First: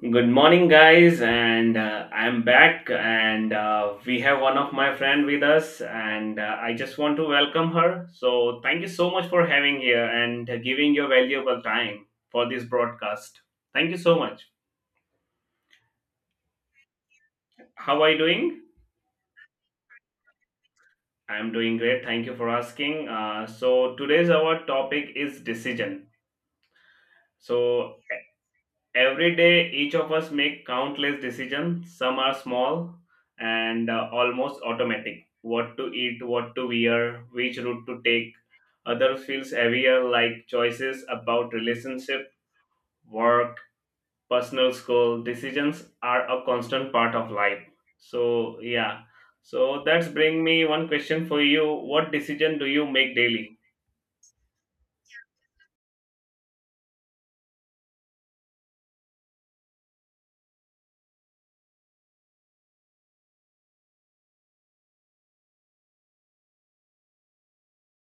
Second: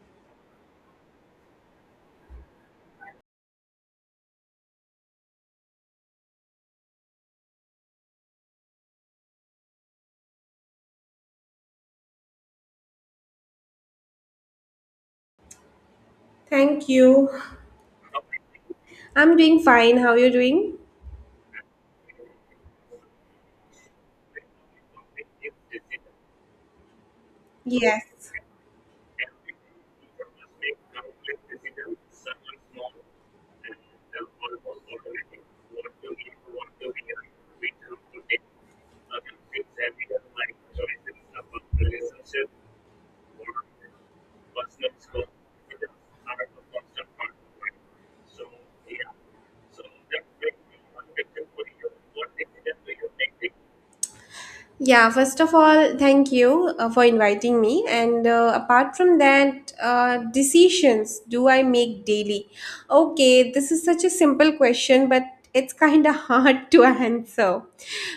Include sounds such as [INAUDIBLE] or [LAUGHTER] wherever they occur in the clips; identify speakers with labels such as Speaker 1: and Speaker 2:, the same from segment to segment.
Speaker 1: Good morning, guys, and I'm back, and we have one of my friend with us, and I just want to welcome her. So thank you so much for having here and giving your valuable time for this broadcast. Thank you so much.
Speaker 2: Thank you.
Speaker 1: How are you doing?
Speaker 2: I'm doing fine. How are you doing?
Speaker 1: I'm doing great. Thank you for asking. So today's our topic is decision. So
Speaker 2: Yes.
Speaker 1: Every day, each of us make countless decisions. Some are small and almost automatic. What to eat, what to wear, which route to take. Other feels heavier, like choices about relationship, work, personal school. Decisions are a constant part of life. So yeah. So that's bring me one question for you. What decision do you make daily?
Speaker 2: Yeah, first of all, thank you for inviting me. And apart from that, decisions do I make daily? Okay, this is such a simple question, but it's kind of [LAUGHS] hard to answer.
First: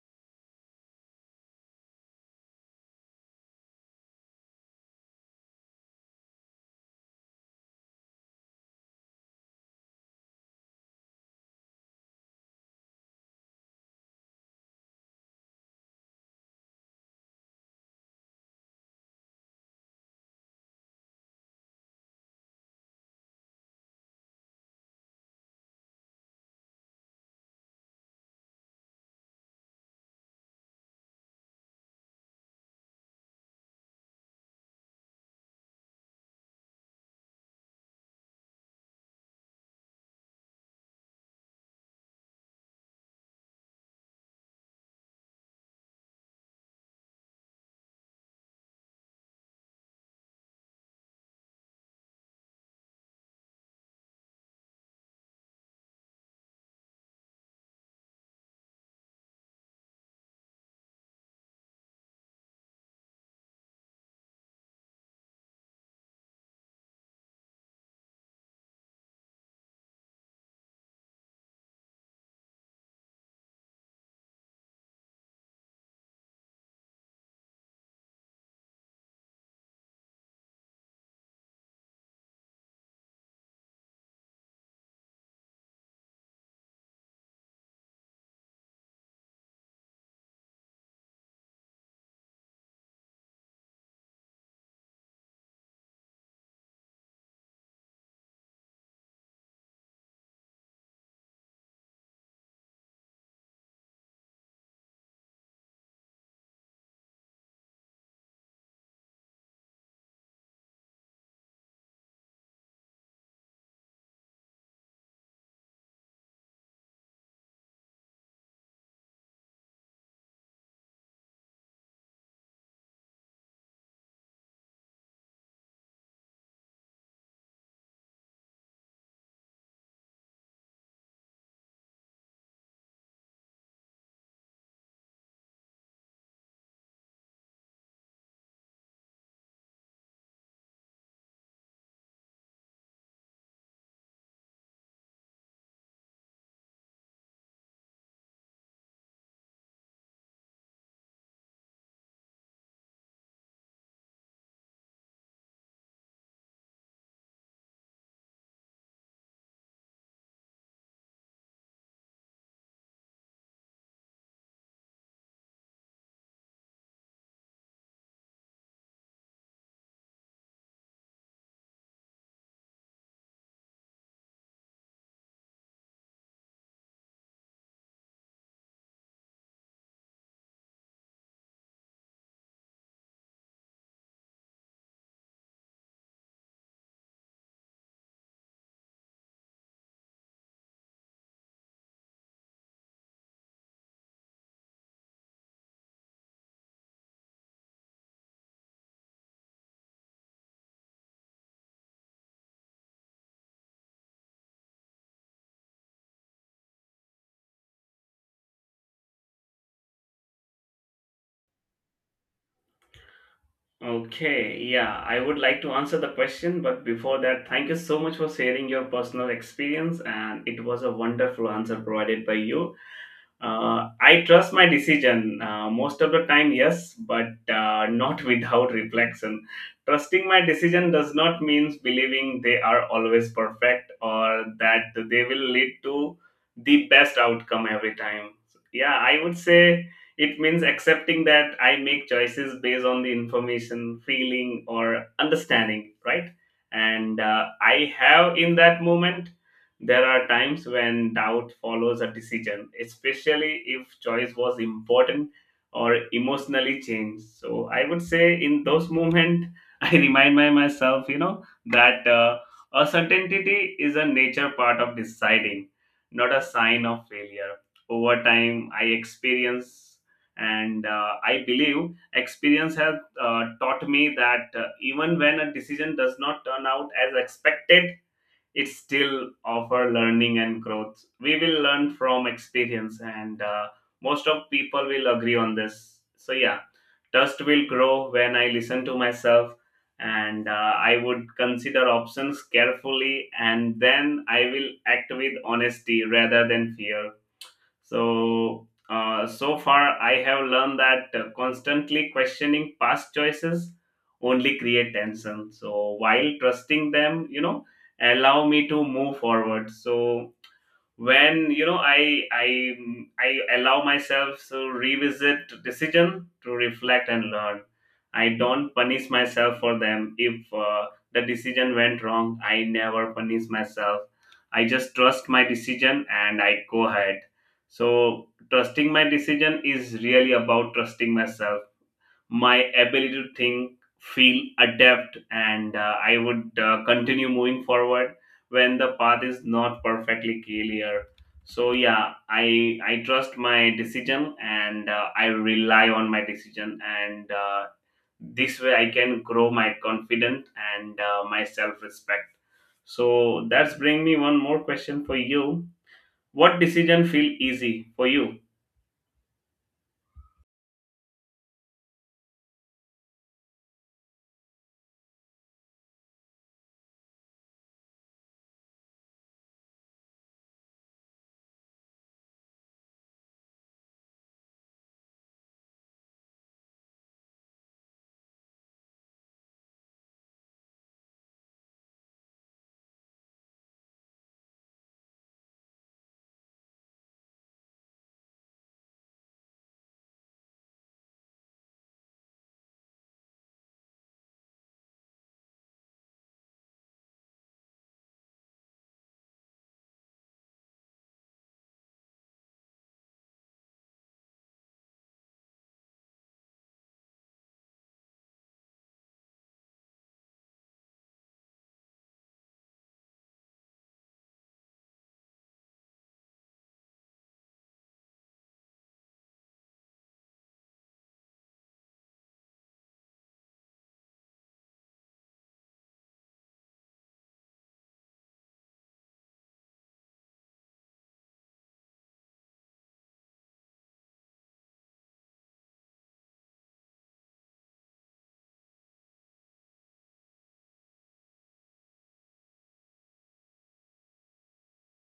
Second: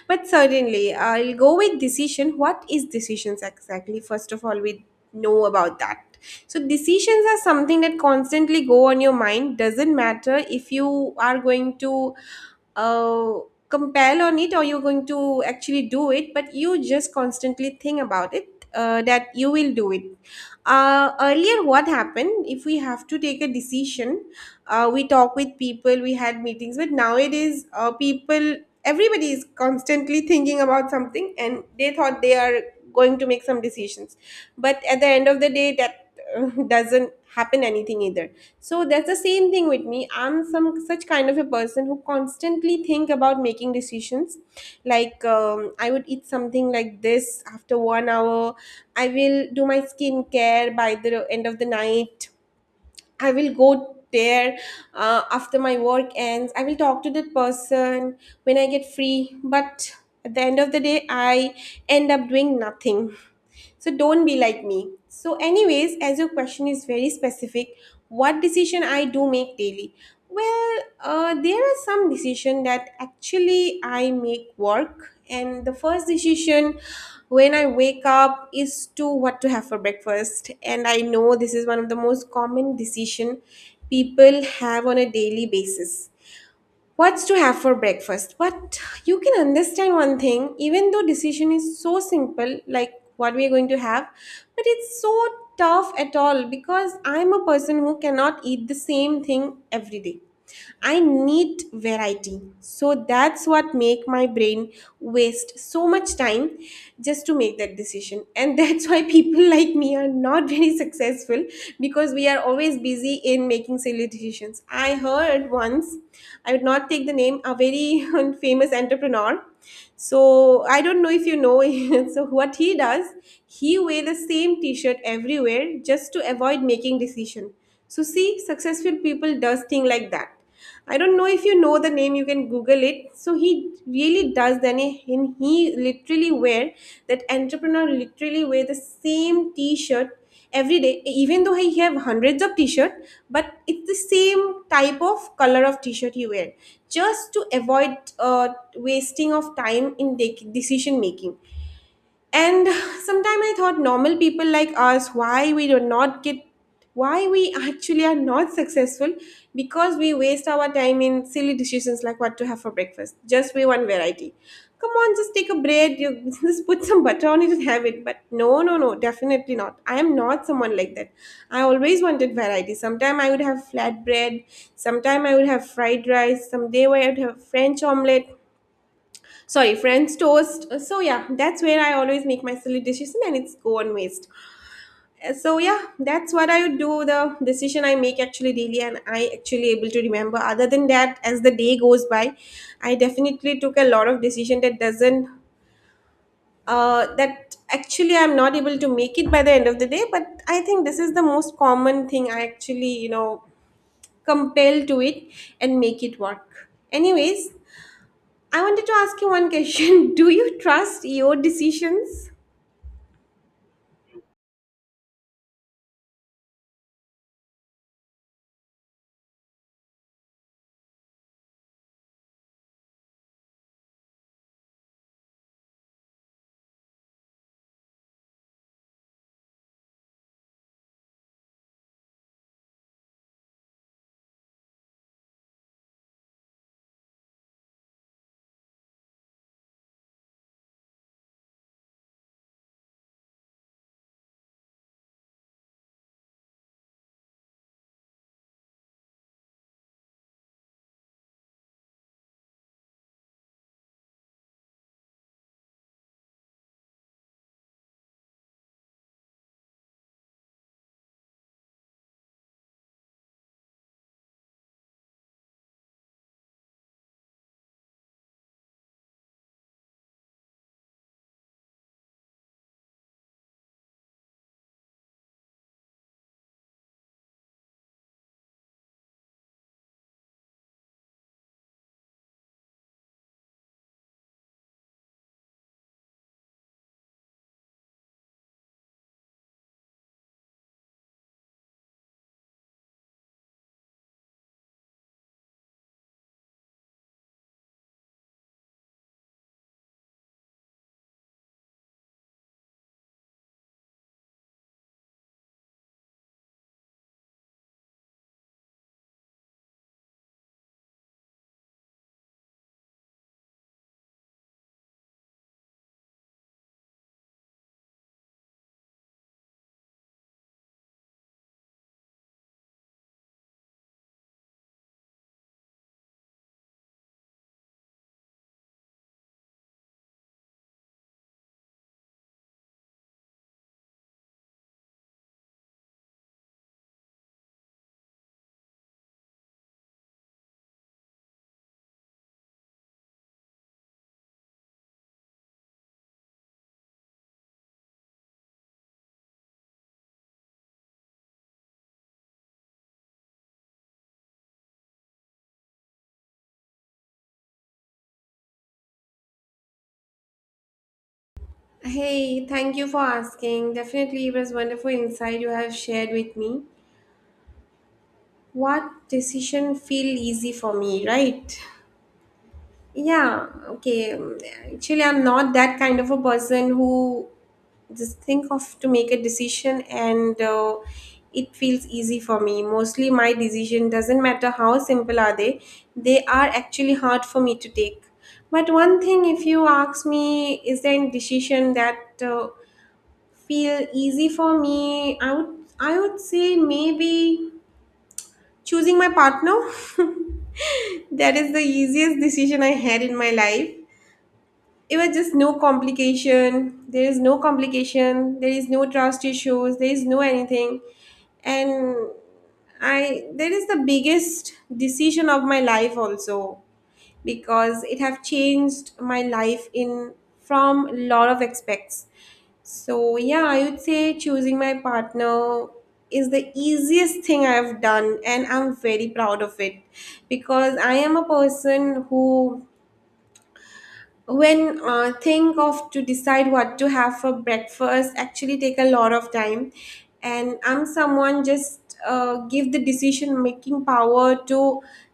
Speaker 2: But certainly, I'll go with decision. What is decisions exactly? First of all, we know about that. So decisions are something that constantly go on your mind. Doesn't matter if you are going to. Compel on it or you're going to actually do it, but you just constantly think about it that you will do it, earlier what happened if we have to take a decision, we talk with people, we had meetings, but nowadays people, everybody is constantly thinking about something, and they thought they are going to make some decisions, but at the end of the day that, [LAUGHS] doesn't happen anything either. So that's the same thing with me. I'm some such kind of a person who constantly think about making decisions. Like, I would eat something like this after 1 hour, I will do my skincare by the end of the night, I will go there after my work ends, I will talk to that person when I get free. But at the end of the day, I end up doing nothing. So don't be like me. So anyways, as your question is very specific, what decision I do make daily? Well, there are some decision that actually I make work, and the first decision when I wake up is to what to have for breakfast. And I know this is one of the most common decision people have on a daily basis. What's to have for breakfast? But you can understand one thing, even though decision is so simple, like what we are going to have, but it's so tough at all, because I'm a person who cannot eat the same thing every day. I need variety. So that's what make my brain waste so much time just to make that decision, and that's why people [LAUGHS] like me are not very successful, because we are always busy in making silly decisions. I heard once, I would not take the name, a very [LAUGHS] famous entrepreneur. So I don't know if you know. [LAUGHS] So what he does, he wear the same T-shirt everywhere just to avoid making decision. So see, successful people does thing like that. I don't know if you know the name, you can Google it. So he really does. And he literally wear, that entrepreneur literally wear the same t-shirt every day, even though he have hundreds of t-shirt, but it's the same type of color of t-shirt he wear, just to avoid wasting of time in decision making. And sometime I thought, normal people like us, why we do not get, why we actually are not successful, because we waste our time in silly decisions like what to have for breakfast, just we one variety. Come on, just take a bread, you [LAUGHS] just put some butter on it and have it. But no, no, no, definitely not. I am not someone like that. I always wanted variety. Sometime I would have flat bread, sometime I would have fried rice, someday I would have french omelette, sorry, french toast. So yeah, that's where I always make my silly decision, and it's go on waste. So yeah, that's what I would do, the decision I make actually daily, and I actually able to remember. Other than that, as the day goes by, I definitely took a lot of decision that doesn't, that actually I'm not able to make it by the end of the day. But I think this is the most common thing I actually, you know, compel to it and make it work. Anyways, I wanted to ask you one question. [LAUGHS] Do you trust your decisions?
Speaker 1: Okay, yeah, I would like to answer the question, but before that, thank you so much for sharing your personal experience, and it was a wonderful answer provided by you. I trust my decision most of the time, yes, but not [LAUGHS] without reflection. Trusting my decision does not mean believing they are always perfect or that they will lead to the best outcome every time. Yeah, I would say it means accepting that I make choices based on the information, feeling, or understanding, right? And I have in that moment there are times when doubt follows a decision, especially if choice was important or emotionally changed. So I would say in those moments, [LAUGHS] I remind my myself, that uncertainty is a nature part of deciding, not a sign of failure. Over time, I experience and I believe experience has taught me that even when a decision does not turn out as expected, it's still offer learning and growth. We will learn from experience, and most of people will agree on this. So yeah, trust will grow when I listen to myself, and I would consider options carefully, and then I will act with honesty rather than fear. So, so far, I have learned that constantly questioning past choices only create tension. So, while trusting them, allow me to move forward. So, when I allow myself to revisit decision to reflect and learn. I don't punish myself for them. If the decision went wrong, I never punish myself. I just trust my decision and I go ahead. So trusting my decision is really about trusting myself, my ability to think, feel, adapt, and I would continue moving forward when the path is not perfectly clear. So yeah, I trust my decision and I rely on my decision, and this way I can grow my confidence and my self respect. So that's bring me one more question for you. What decision feel easy for you?
Speaker 2: Hey, thank you for asking. Definitely, it was wonderful insight you have shared with me. What decision feel easy for me, right? Yeah, okay. Actually, I'm not that kind of a person who just think of to make a decision, and it feels easy for me. Mostly my decision, doesn't matter how simple are they are actually hard for me to take. But one thing, if you ask me, is there any decision that feel easy for me, I would say maybe choosing my partner. [LAUGHS] That is the easiest decision I had in my life. It was just no complication, there is no complication, there is no trust issues, there is no anything. And I, that is the biggest decision of my life also, because it have changed my life in, from lot of aspects. So yeah, I would say choosing my partner is the easiest thing I have done, and I'm very proud of it. Because I am a person who, when think of to decide what to have for breakfast, actually take a lot of time. And I'm someone just give the decision making power to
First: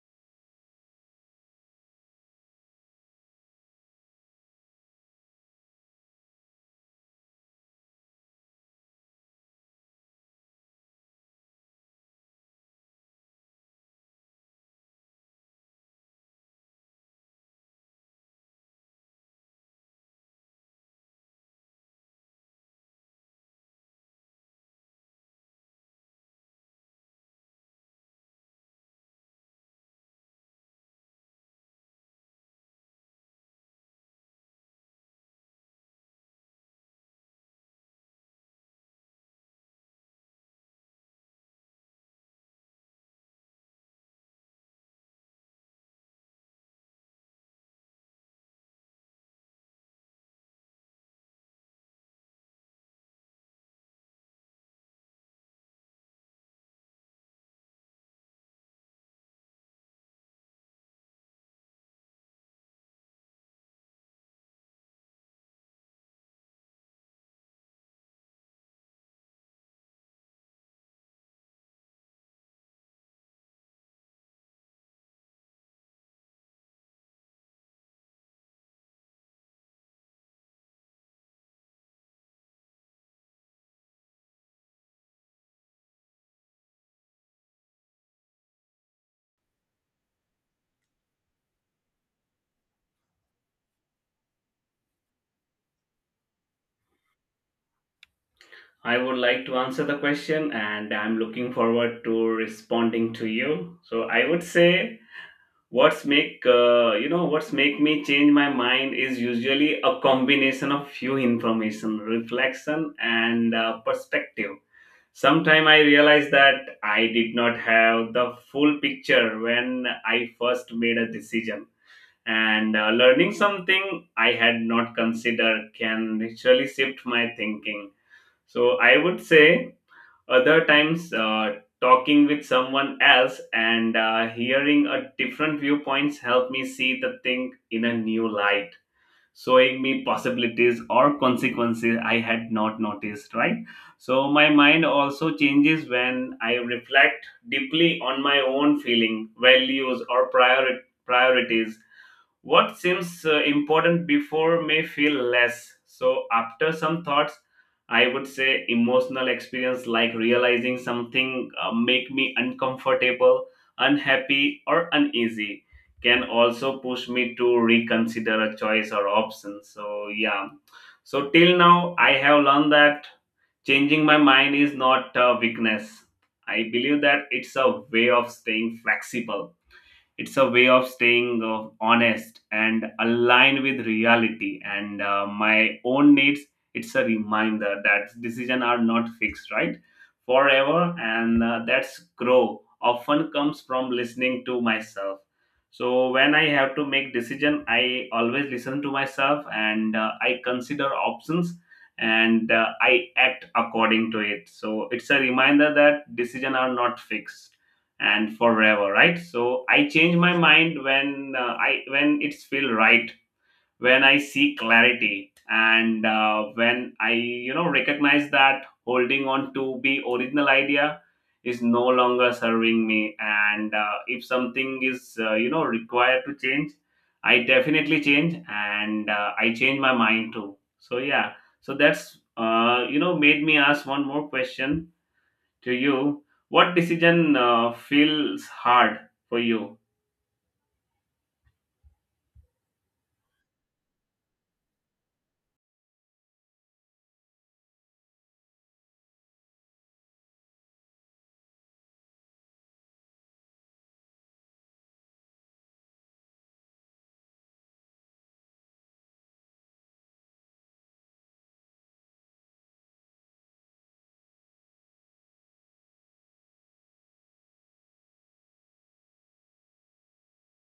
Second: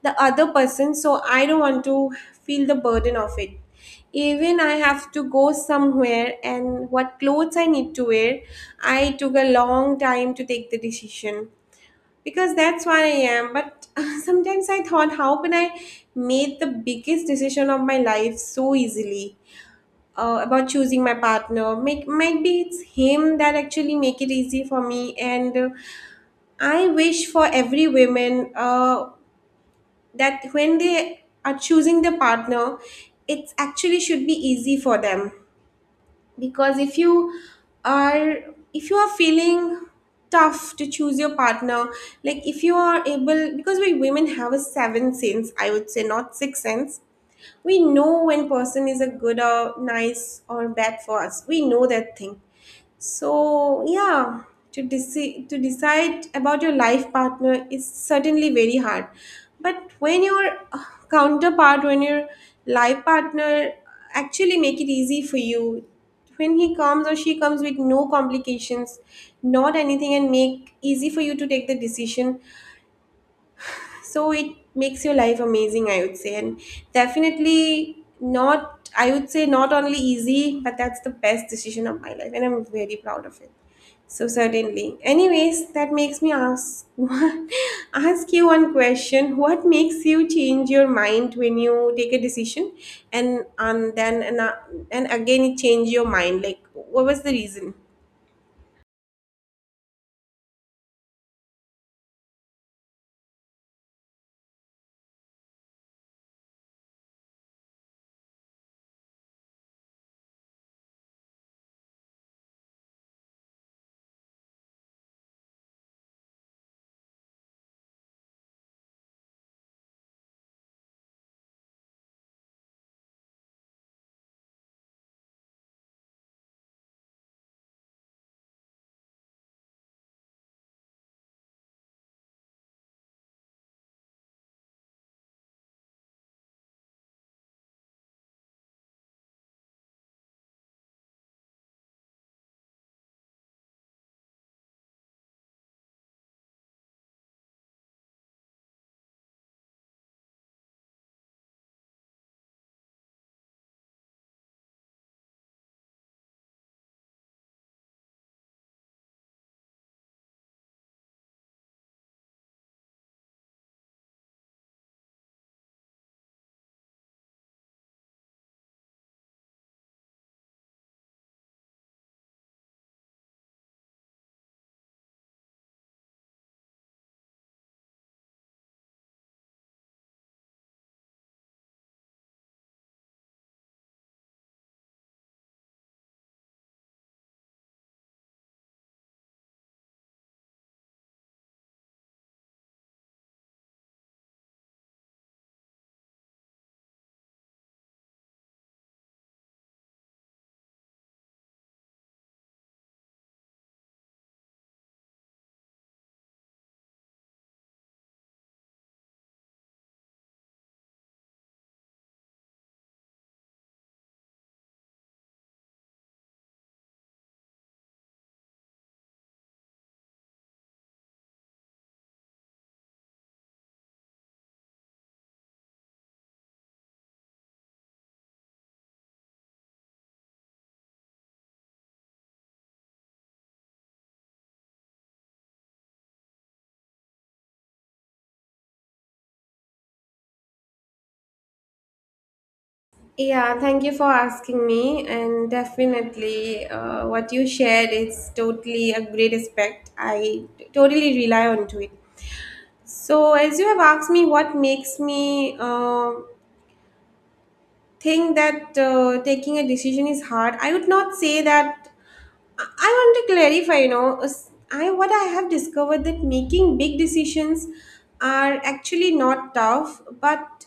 Speaker 2: the other person, so I don't want to feel the burden of it. Even I have to go somewhere, and what clothes I need to wear, I took a long time to take the decision, because that's what I am. But [LAUGHS] sometimes I thought, how can I made the biggest decision of my life so easily, about choosing my partner? Make might be it's him that actually make it easy for me. And I wish for every woman that when they are choosing the partner, it actually should be easy for them. Because if you are, if you are feeling tough to choose your partner, like if you are able, because we women have a seven sense, I would say, not six sense. We know when person is a good or nice or bad for us, we know that thing. So yeah, to decide about your life partner is certainly very hard. But when your uh, counterpart, when your life partner actually make it easy for you, when he comes or she comes with no complications, not anything, and make easy for you to take the decision, so it makes your life amazing, I would say. And definitely not, I would say, not only easy, but that's the best decision of my life, and I'm very proud of it. So certainly, anyways, that makes me ask [LAUGHS] ask you one question, what makes you change your mind when you take a decision, and and then and, uh, and again it change your mind, like what was the reason?
Speaker 1: I would like to answer the question and I'm looking forward to responding to you. So I would say what's make what's make me change my mind is usually a combination of few information, reflection and perspective. Sometime I realized that I did not have the full picture when I first made a decision. And learning something I had not considered can naturally shift my thinking. So I would say other times, talking with someone else and hearing a different viewpoints help me see the thing in a new light, showing me possibilities or consequences I had not noticed. Right. So my mind also changes when I reflect deeply on my own feeling, values, or priorities. What seems important before may feel less. So, after some thoughts, I would say emotional experience like realizing something make me uncomfortable, unhappy, or uneasy can also push me to reconsider a choice or option. So, yeah. So, till now, I have learned that changing my mind is not a weakness. I believe that it's a way of staying flexible. It's a way of staying honest and aligned with reality and my own needs. It's a reminder that decisions are not fixed, right? Forever. And that's grow often comes from listening to myself. So when I have to make decision, I always listen to myself, and I consider options, and I act according to it. So it's a reminder that decisions are not fixed and forever, right? So I change my mind when I, when it's feel right, when I see clarity, and when I, you know, recognize that holding on to the original idea is no longer serving me. And if something is, you know, required to change, I definitely change, and I change my mind too. So yeah, so that's you know, made me ask one more question to you, what decision feels hard for you?
Speaker 2: Yeah, thank you for asking me. And definitely, what you shared is totally a great aspect. Totally rely on to it. So as you have asked me, what makes me think that taking a decision is hard? I would not say that. I want to clarify. You know, I, what I have discovered, that making big decisions are actually not tough, but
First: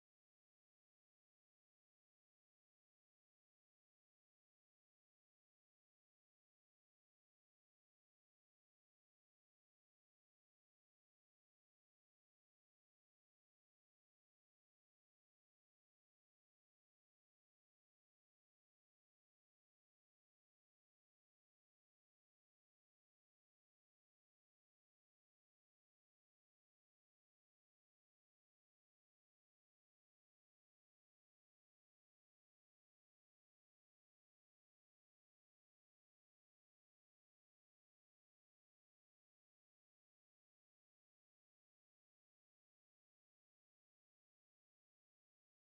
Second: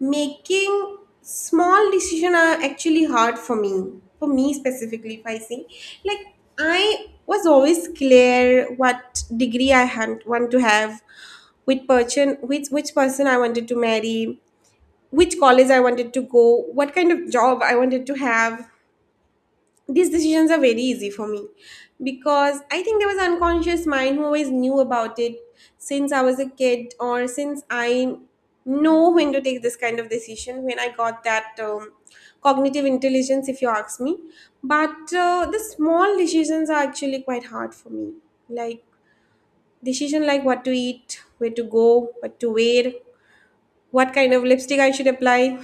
Speaker 2: making small decision are actually hard for me. For me specifically, if I see, like, I was always clear what degree I had, want to have, which person, which person I wanted to marry, which college I wanted to go, what kind of job I wanted to have, these decisions are very easy for me, because I think there was unconscious mind who always knew about it, since I was a kid, or since I know when to take this kind of decision, when I got that, cognitive intelligence, if you ask me. But the small decisions are actually quite hard for me. Like, decision like what to eat, where to go, what to wear, what kind of lipstick I should apply,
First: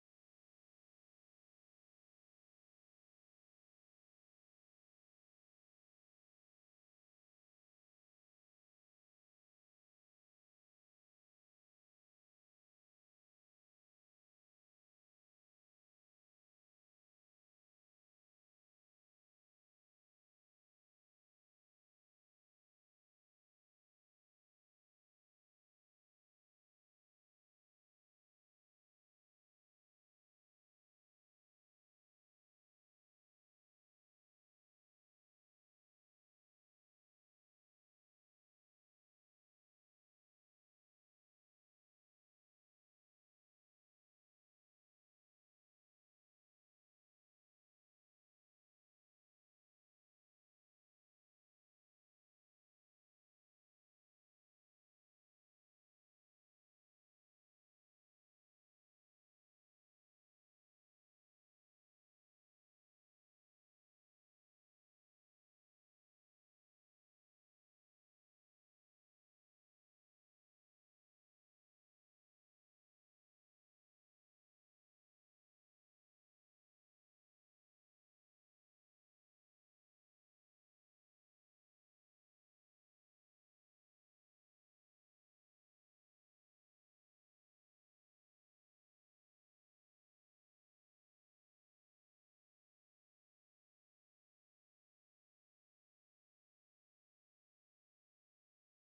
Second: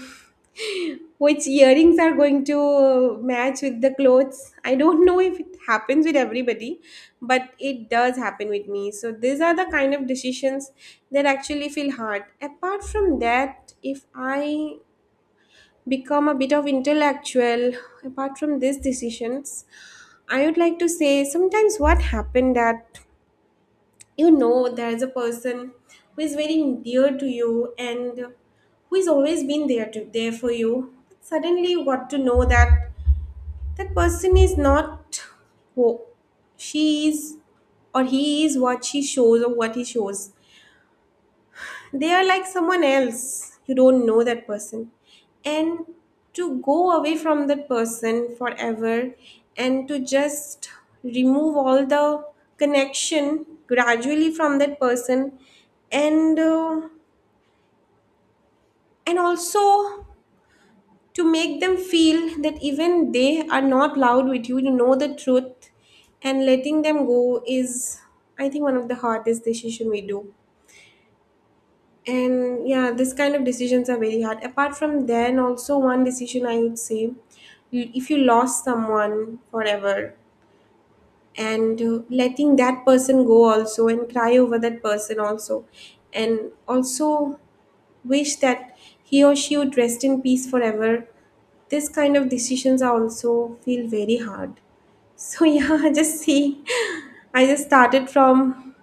Speaker 2: which earrings are going to match with the clothes. I don't know if it happens with everybody, but it does happen with me. So these are the kind of decisions that actually feel hard. Apart from that, if I become a bit of intellectual, apart from these decisions, I would like to say sometimes what happened, that you know there's a person who is very dear to you, and who has always been there for you, suddenly you got to know that that person is not who she is or he is, what she shows or what he shows, they are like someone else. You don't know that person. And to go away from that person forever and to just remove all the connection gradually from that person and uh, and also to make them feel that even they are not loud with you, you know the truth, and letting them go is, I think, one of the hardest decision we do. And yeah, this kind of decisions are very hard. Apart from then, also one decision I would say, if you lost someone forever, and letting that person go also, and cry over that person also, and also wish that he or she would rest in peace forever, this kind of decisions are also feel very hard. So [LAUGHS] yeah, I just see. I just started from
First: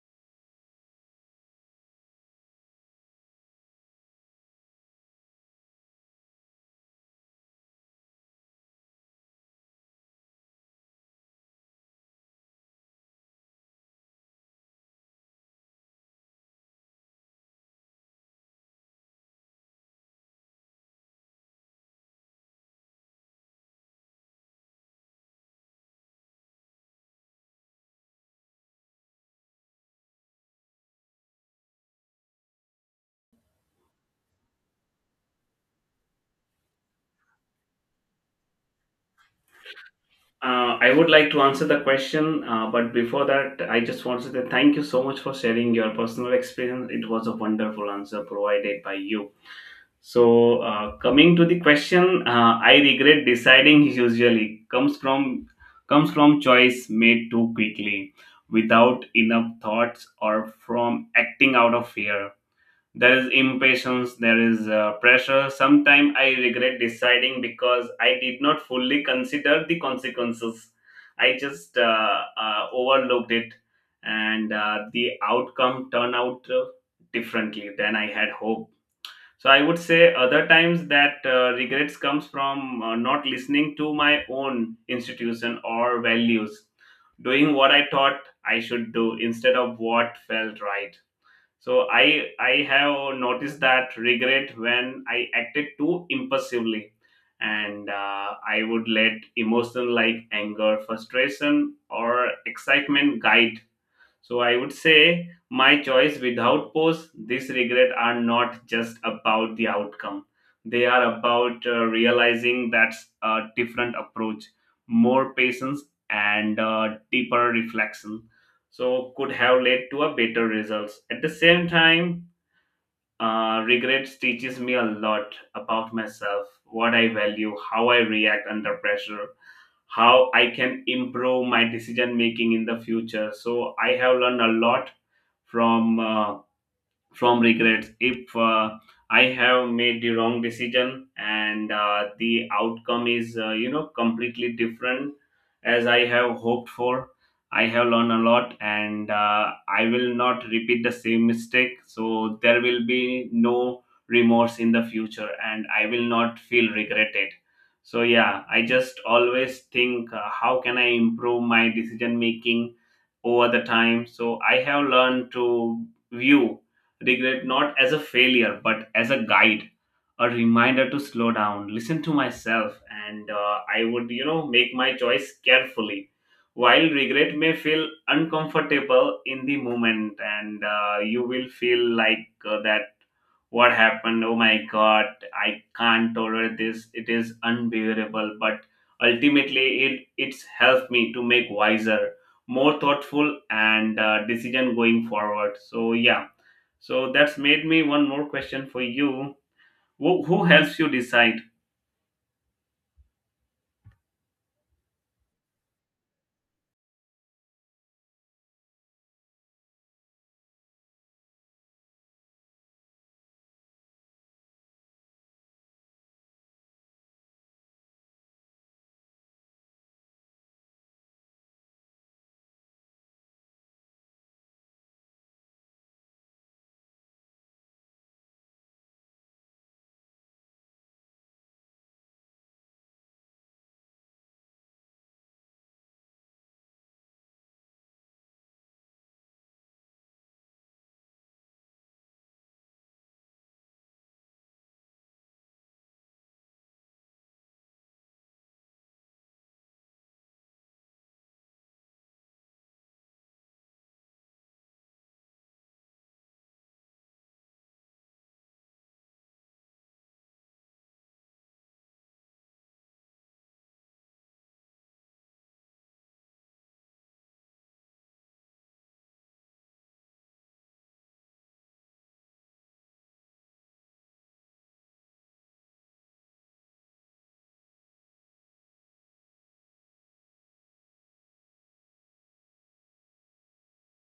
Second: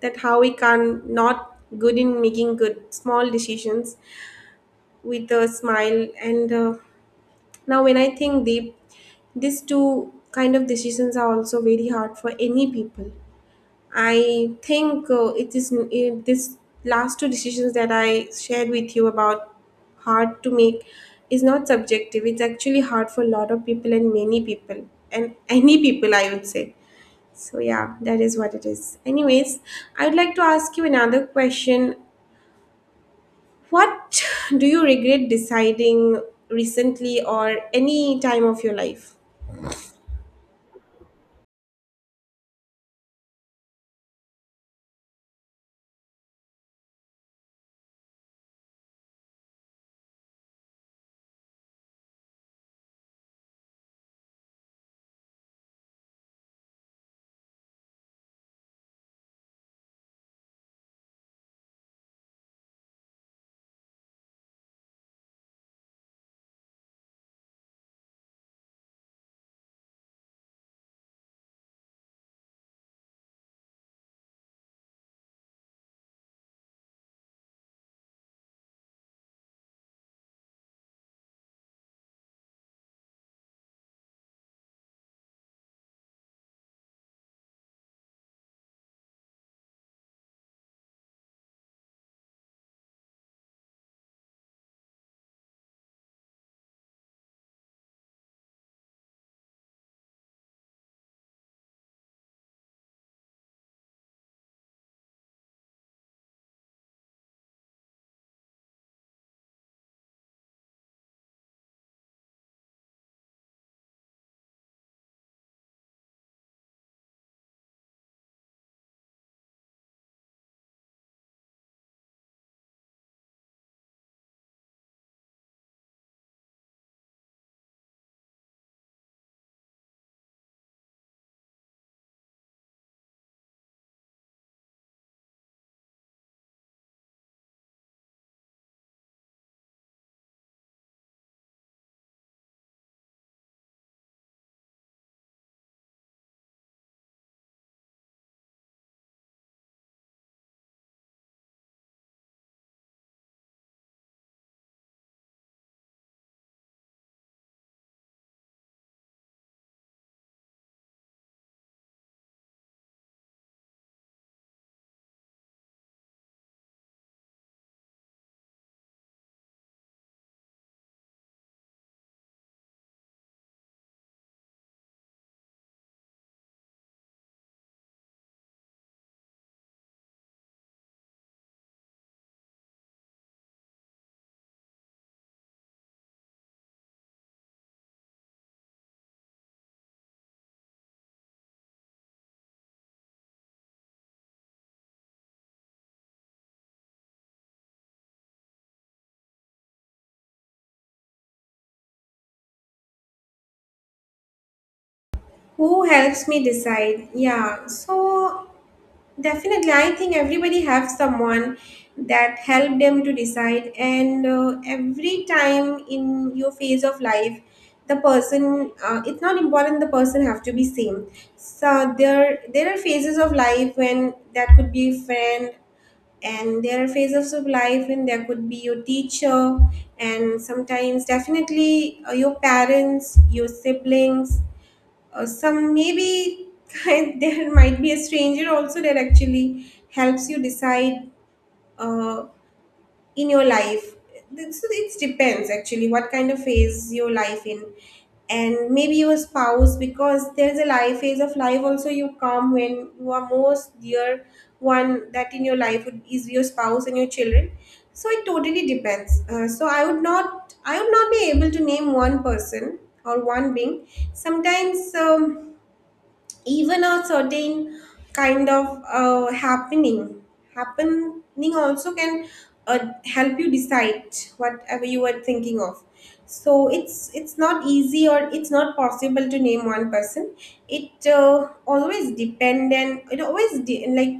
Speaker 2: that how we can not good in making good small decisions with a smile. And Now, when I think deep, these two kind of decisions are also very hard for any people. I think this last two decisions that I shared with you about hard to make is not subjective. It's actually hard for a lot of people and many people and any people, I would say. So yeah, that is what it is. Anyways, I would like to ask you another question, what do you regret deciding recently or any time of your life?
Speaker 1: I would like to answer the question, but before that, I just want to say thank you so much for sharing your personal experience. It was a wonderful answer provided by you. So, coming to the question, I regret deciding usually comes from choice made too quickly, without enough thoughts, or from acting out of fear. There is impatience, there is pressure. Sometimes I regret deciding because I did not fully consider the consequences. I just overlooked it, and the outcome turned out differently than I had hoped. So I would say other times that regrets comes from not listening to my own institution or values, doing what I thought I should do instead of what felt right. So I have noticed that regret when I acted too impulsively, and I would let emotion like anger, frustration, or excitement guide. So I would say my choice without pause, this regret are not just about the outcome. They are about realizing that's a different approach, more patience and deeper reflection. So could have led to a better results. At the same time, regrets teaches me a lot about myself, what I value, how I react under pressure, how I can improve my decision making in the future. So I have learned a lot from uh, from regrets. If I have made the wrong decision, and the outcome is, you know, completely different as I have hoped for, I have learned a lot, and I will not repeat the same mistake. So there will be no remorse in the future, and I will not feel regretted. So yeah, I just always think, how can I improve my decision making over the time? So I have learned to view regret not as a failure but as a guide, a reminder to slow down, listen to myself, and I would, you know, make my choice carefully. While regret may feel uncomfortable in the moment, and you will feel like that what happened, oh my god, I can't tolerate this, it is unbearable, but ultimately it's helped me to make wiser, more thoughtful, and decision going forward. So yeah, so that's made me one more question for you. Who helps you decide?
Speaker 2: Who helps me decide? Yeah, so definitely I think everybody has someone that help them to decide, and every time in your phase of life, the person it's not important the person have to be same. So there are phases of life when that could be a friend, and there are phases of life when there could be your teacher, and sometimes definitely your parents, your siblings, some maybe [LAUGHS] there might be a stranger also that actually helps you decide uh, in your life. It depends actually what kind of phase your life in, and maybe your spouse, because there's a life phase of life also you come when you are most dear one, that in your life is your spouse and your children. So it totally depends. So I would not be able to name one person or one being. Sometimes even a certain kind of happening, happening also can uh, help you decide whatever you were thinking of. So it's not easy, or it's not possible to name one person. It always dependent, it always like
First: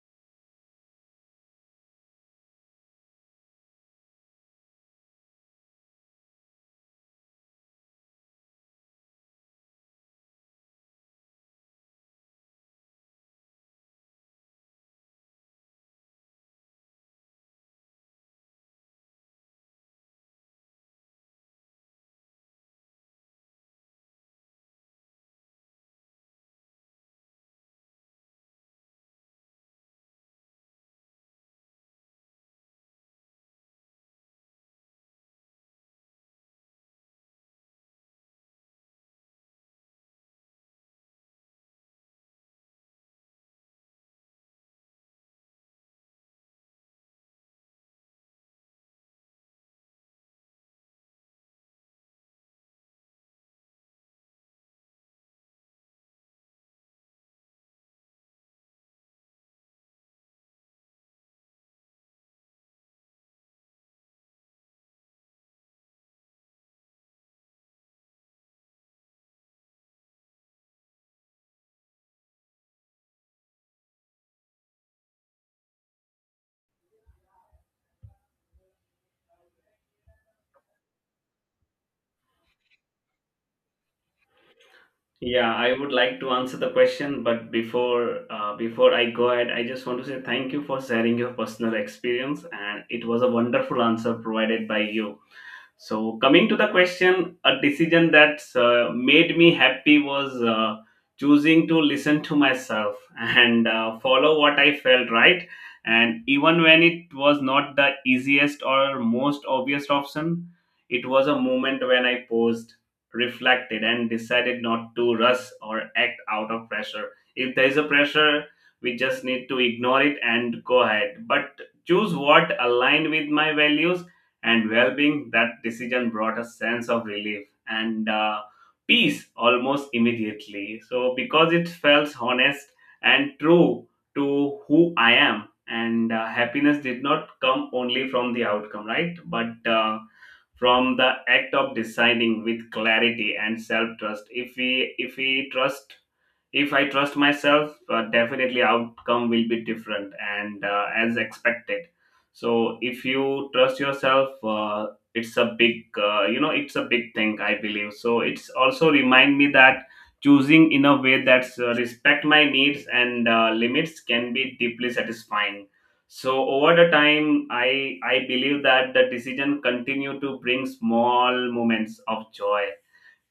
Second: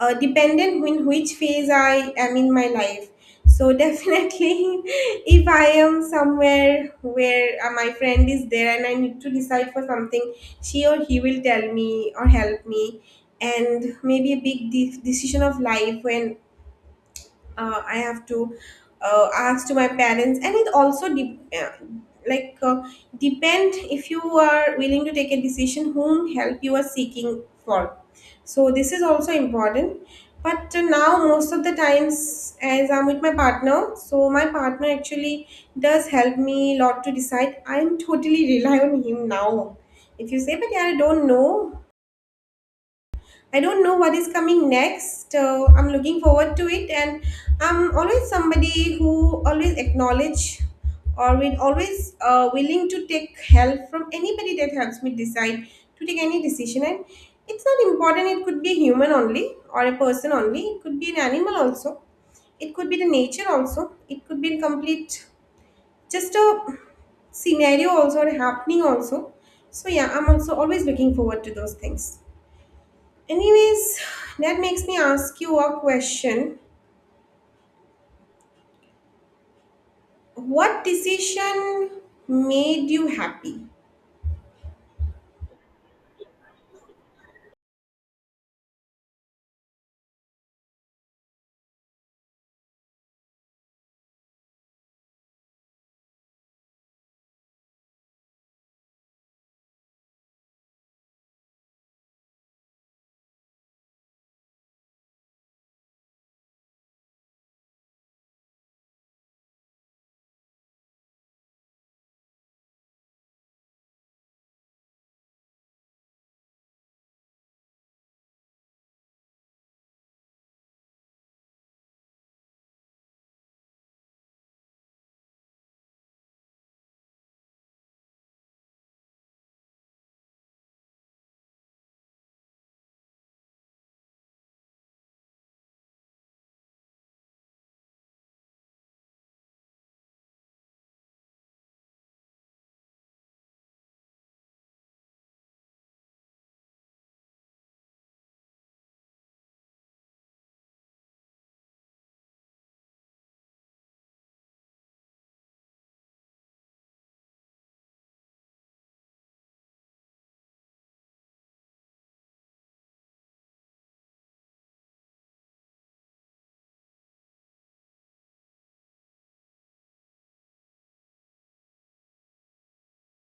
Speaker 2: dependent in which phase I am in my life. So definitely, [LAUGHS] if I am somewhere where my friend is there and I need to decide for something, she or he will tell me or help me. And maybe a big decision of life when I have to ask to my parents, and it also like depend if you are willing to take a decision whom help you are seeking for. So this is also important. But now most of the times, as I'm with my partner, so my partner actually does help me a lot to decide. I'm totally [LAUGHS] rely on him now. If you say, but yeah, I don't know what is coming next. I'm looking forward to it, and I'm always somebody who always acknowledge, or will always willing to take help from anybody that helps me decide to take any decision. And it's not important, it could be a human only or a person only. It could be an animal also. It could be the nature also. It could be complete just a scenario also or happening also. So yeah, I'm also always looking forward to those things. Anyways, that makes me ask you a question. What decision made you happy?
Speaker 1: Yeah, I would like to answer the question, but before I go ahead, I just want to say thank you for sharing your personal experience, and it was a wonderful answer provided by you. So, coming to the question, a decision that made me happy was choosing to listen to myself and follow what I felt right. And even when it was not the easiest or most obvious option, it was a moment when I paused, reflected, and decided not to rush or act out of pressure. If there is a pressure, we just need to ignore it and go ahead. But choose what aligned with my values and well-being. That decision brought a sense of relief and peace almost immediately, so because it felt honest and true to who I am, and happiness did not come only from the outcome, right, but from the act of deciding with clarity and self trust. If I trust myself, definitely outcome will be different, and as expected. So if you trust yourself, it's a big, you know, it's a big thing I believe. So it's also remind me that choosing in a way that's respect my needs and limits can be deeply satisfying. So over the time, I believe that the decision continue to bring small moments of joy,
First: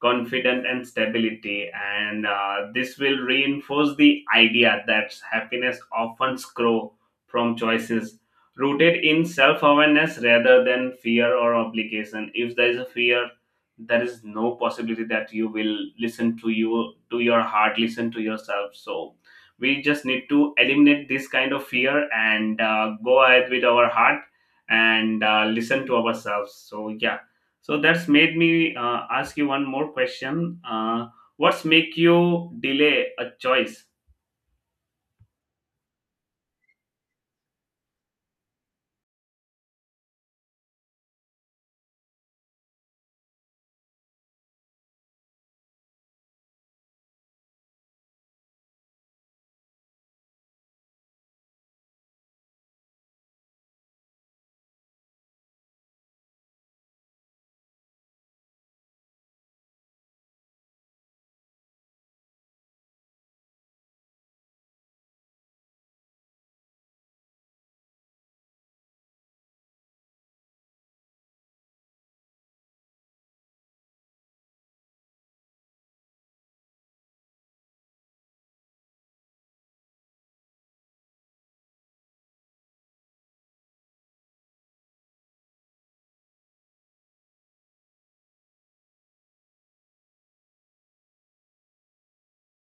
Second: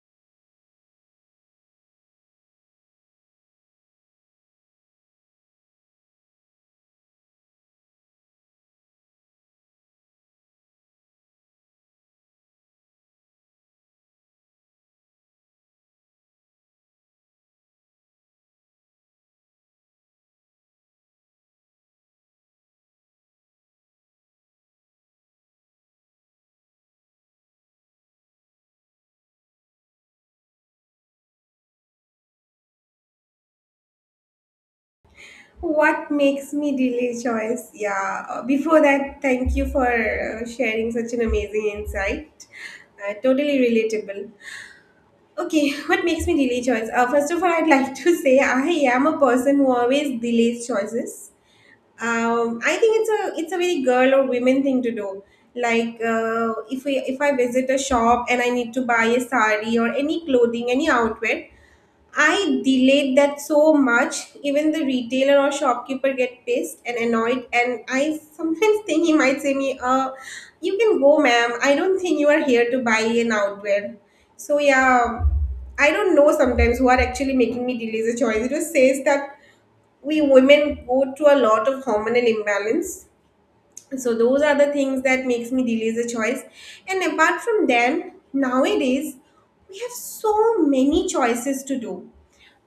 Speaker 1: confidence, and stability, and this will reinforce the idea that happiness often grows from choices rooted in self-awareness rather than fear or obligation. If there is a fear, there is no possibility that you will listen to you, to your heart, listen to yourself. So we just need to eliminate this kind of fear and go ahead with our heart and listen to ourselves. So yeah, so that's made me ask you one more question. What's make you delay a choice?
Speaker 2: What makes me delay choice? Yeah. Before that, thank you for sharing such an amazing insight. Totally relatable. Okay, what makes me delay choice? First of all, I'd like to [LAUGHS] say I am a person who always delays choices. I think it's a very girl or women thing to do. Like if I visit a shop and I need to buy a sari or any clothing, any outfit, I delayed that so much. Even the retailer or shopkeeper get pissed and annoyed, and I sometimes [LAUGHS] think he might say me, you can go, ma'am. I don't think you are here to buy an outfit." So yeah, I don't know sometimes who are actually making me delay the choice. It just says that we women go through a lot of hormonal imbalance, so those are the things that makes me delay the choice. And apart from them, nowadays we have so many choices to do.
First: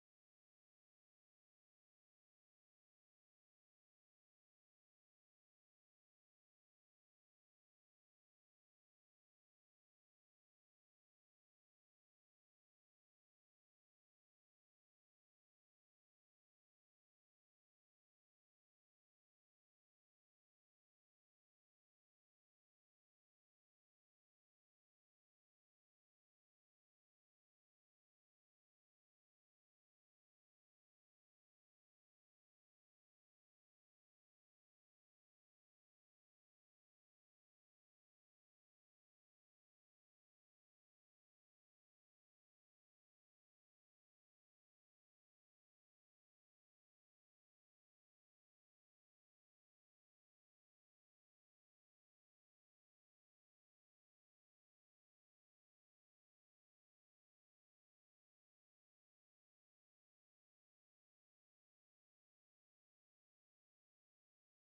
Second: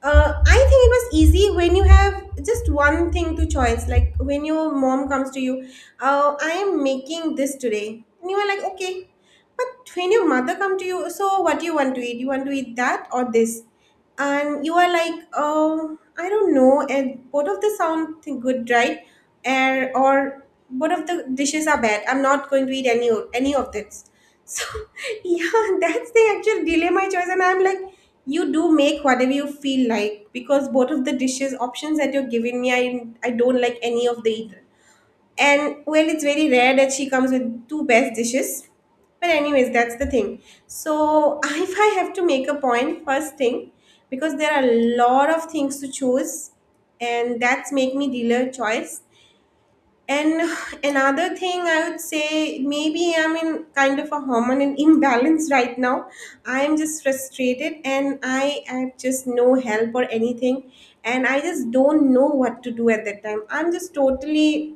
Speaker 2: I think it was easy when you have just one thing to choice. Like when your mom comes to you, I am making this today. And you are like, okay. But when your mother come to you, so what do you want to eat? You want to eat that or this? And you are like, oh, I don't know, and both of the good, right? Air, or both of the dishes are bad, I'm not going to eat any of this. So [LAUGHS] yeah, that's the actual dilemma choice, and I'm like, you do make whatever you feel like, because both of the dishes options that you're giving me, I don't like any of the either. And well, it's very rare that she comes with two best dishes. But anyways, that's the thing. So [LAUGHS] if I have to make a point, first thing, because there are a lot of things to choose, and that's make me dealer choice. And [SIGHS] another thing I would say, maybe I'm in kind of a hormonal imbalance right now. I'm just frustrated and I have just no help or anything. And I just don't know what to do at that time. I'm just totally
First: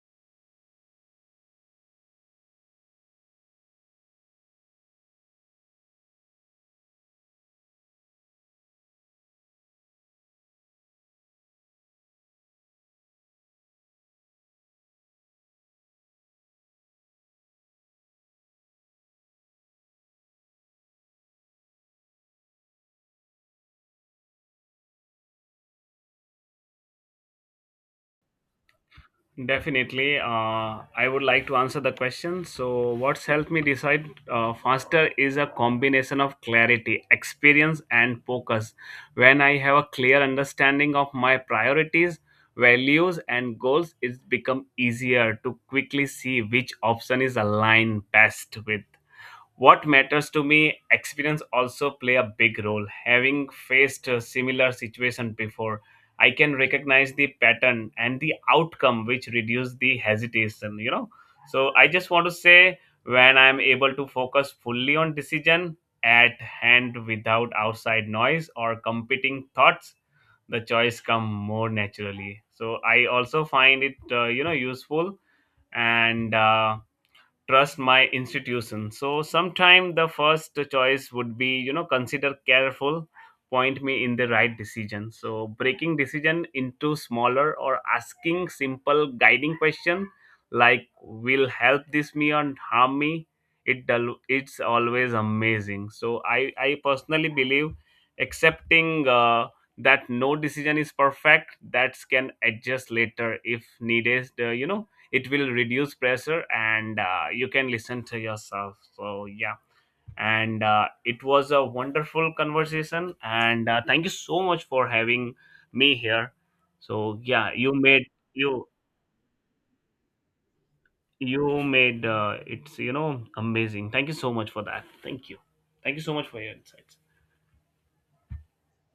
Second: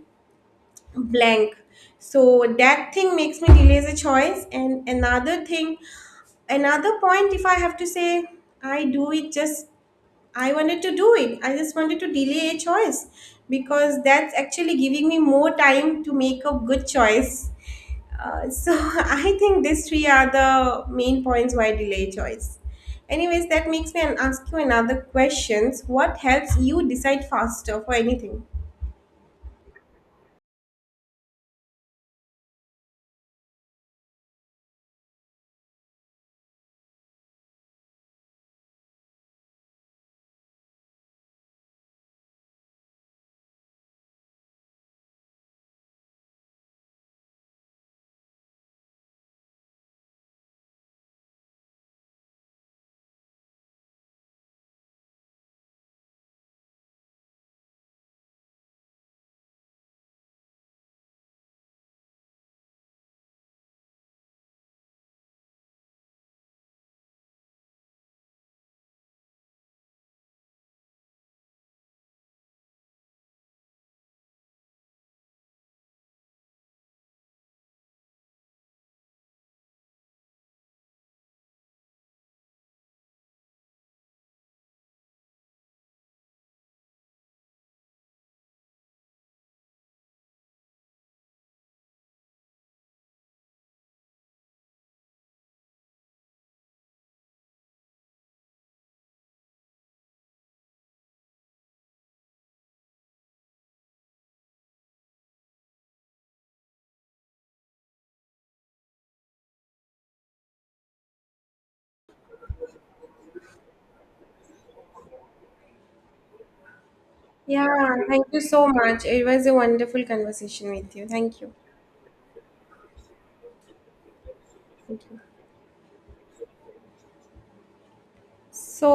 Speaker 2: blank. So that thing makes me delay the choice. And another thing, another point, if I have to say, I do it just, I wanted to do it, I just wanted to delay a choice because that's actually giving me more time to make a good choice. So [LAUGHS] I think these three are the main points why delay choice. Anyways, that makes me ask you another questions, what helps you decide faster for anything?
Speaker 1: Definitely, I would like to answer the question. So, what's helped me decide faster is a combination of clarity, experience, and focus. When I have a clear understanding of my priorities, values, and goals, it's become easier to quickly see which option is aligned best with what matters to me. Experience also play a big role. Having faced a similar situation before, I can recognize the pattern and the outcome which reduce the hesitation, you know. So I just want to say when I'm able to focus fully on decision at hand without outside noise or competing thoughts, the choice come more naturally. So I also find it, you know, useful and trust my institution. So sometime the first choice would be, you know, consider careful, point me in the right decision. So breaking decision into smaller or asking simple guiding question like will help this me or harm me, it's always amazing. So I personally believe accepting that no decision is perfect, that can adjust later if needed, you know, it will reduce pressure, and you can listen to yourself. So yeah, and it was a wonderful conversation, and thank you so much for having me here. So yeah,
Speaker 2: Yeah, thank you so
Speaker 1: you,
Speaker 2: much. It was a wonderful conversation with you. Thank you.
Speaker 1: you made it's, you know, amazing. Thank you so much for that.
Speaker 2: Thank you.
Speaker 1: Thank you. Thank you so much for your insights.
Speaker 2: So,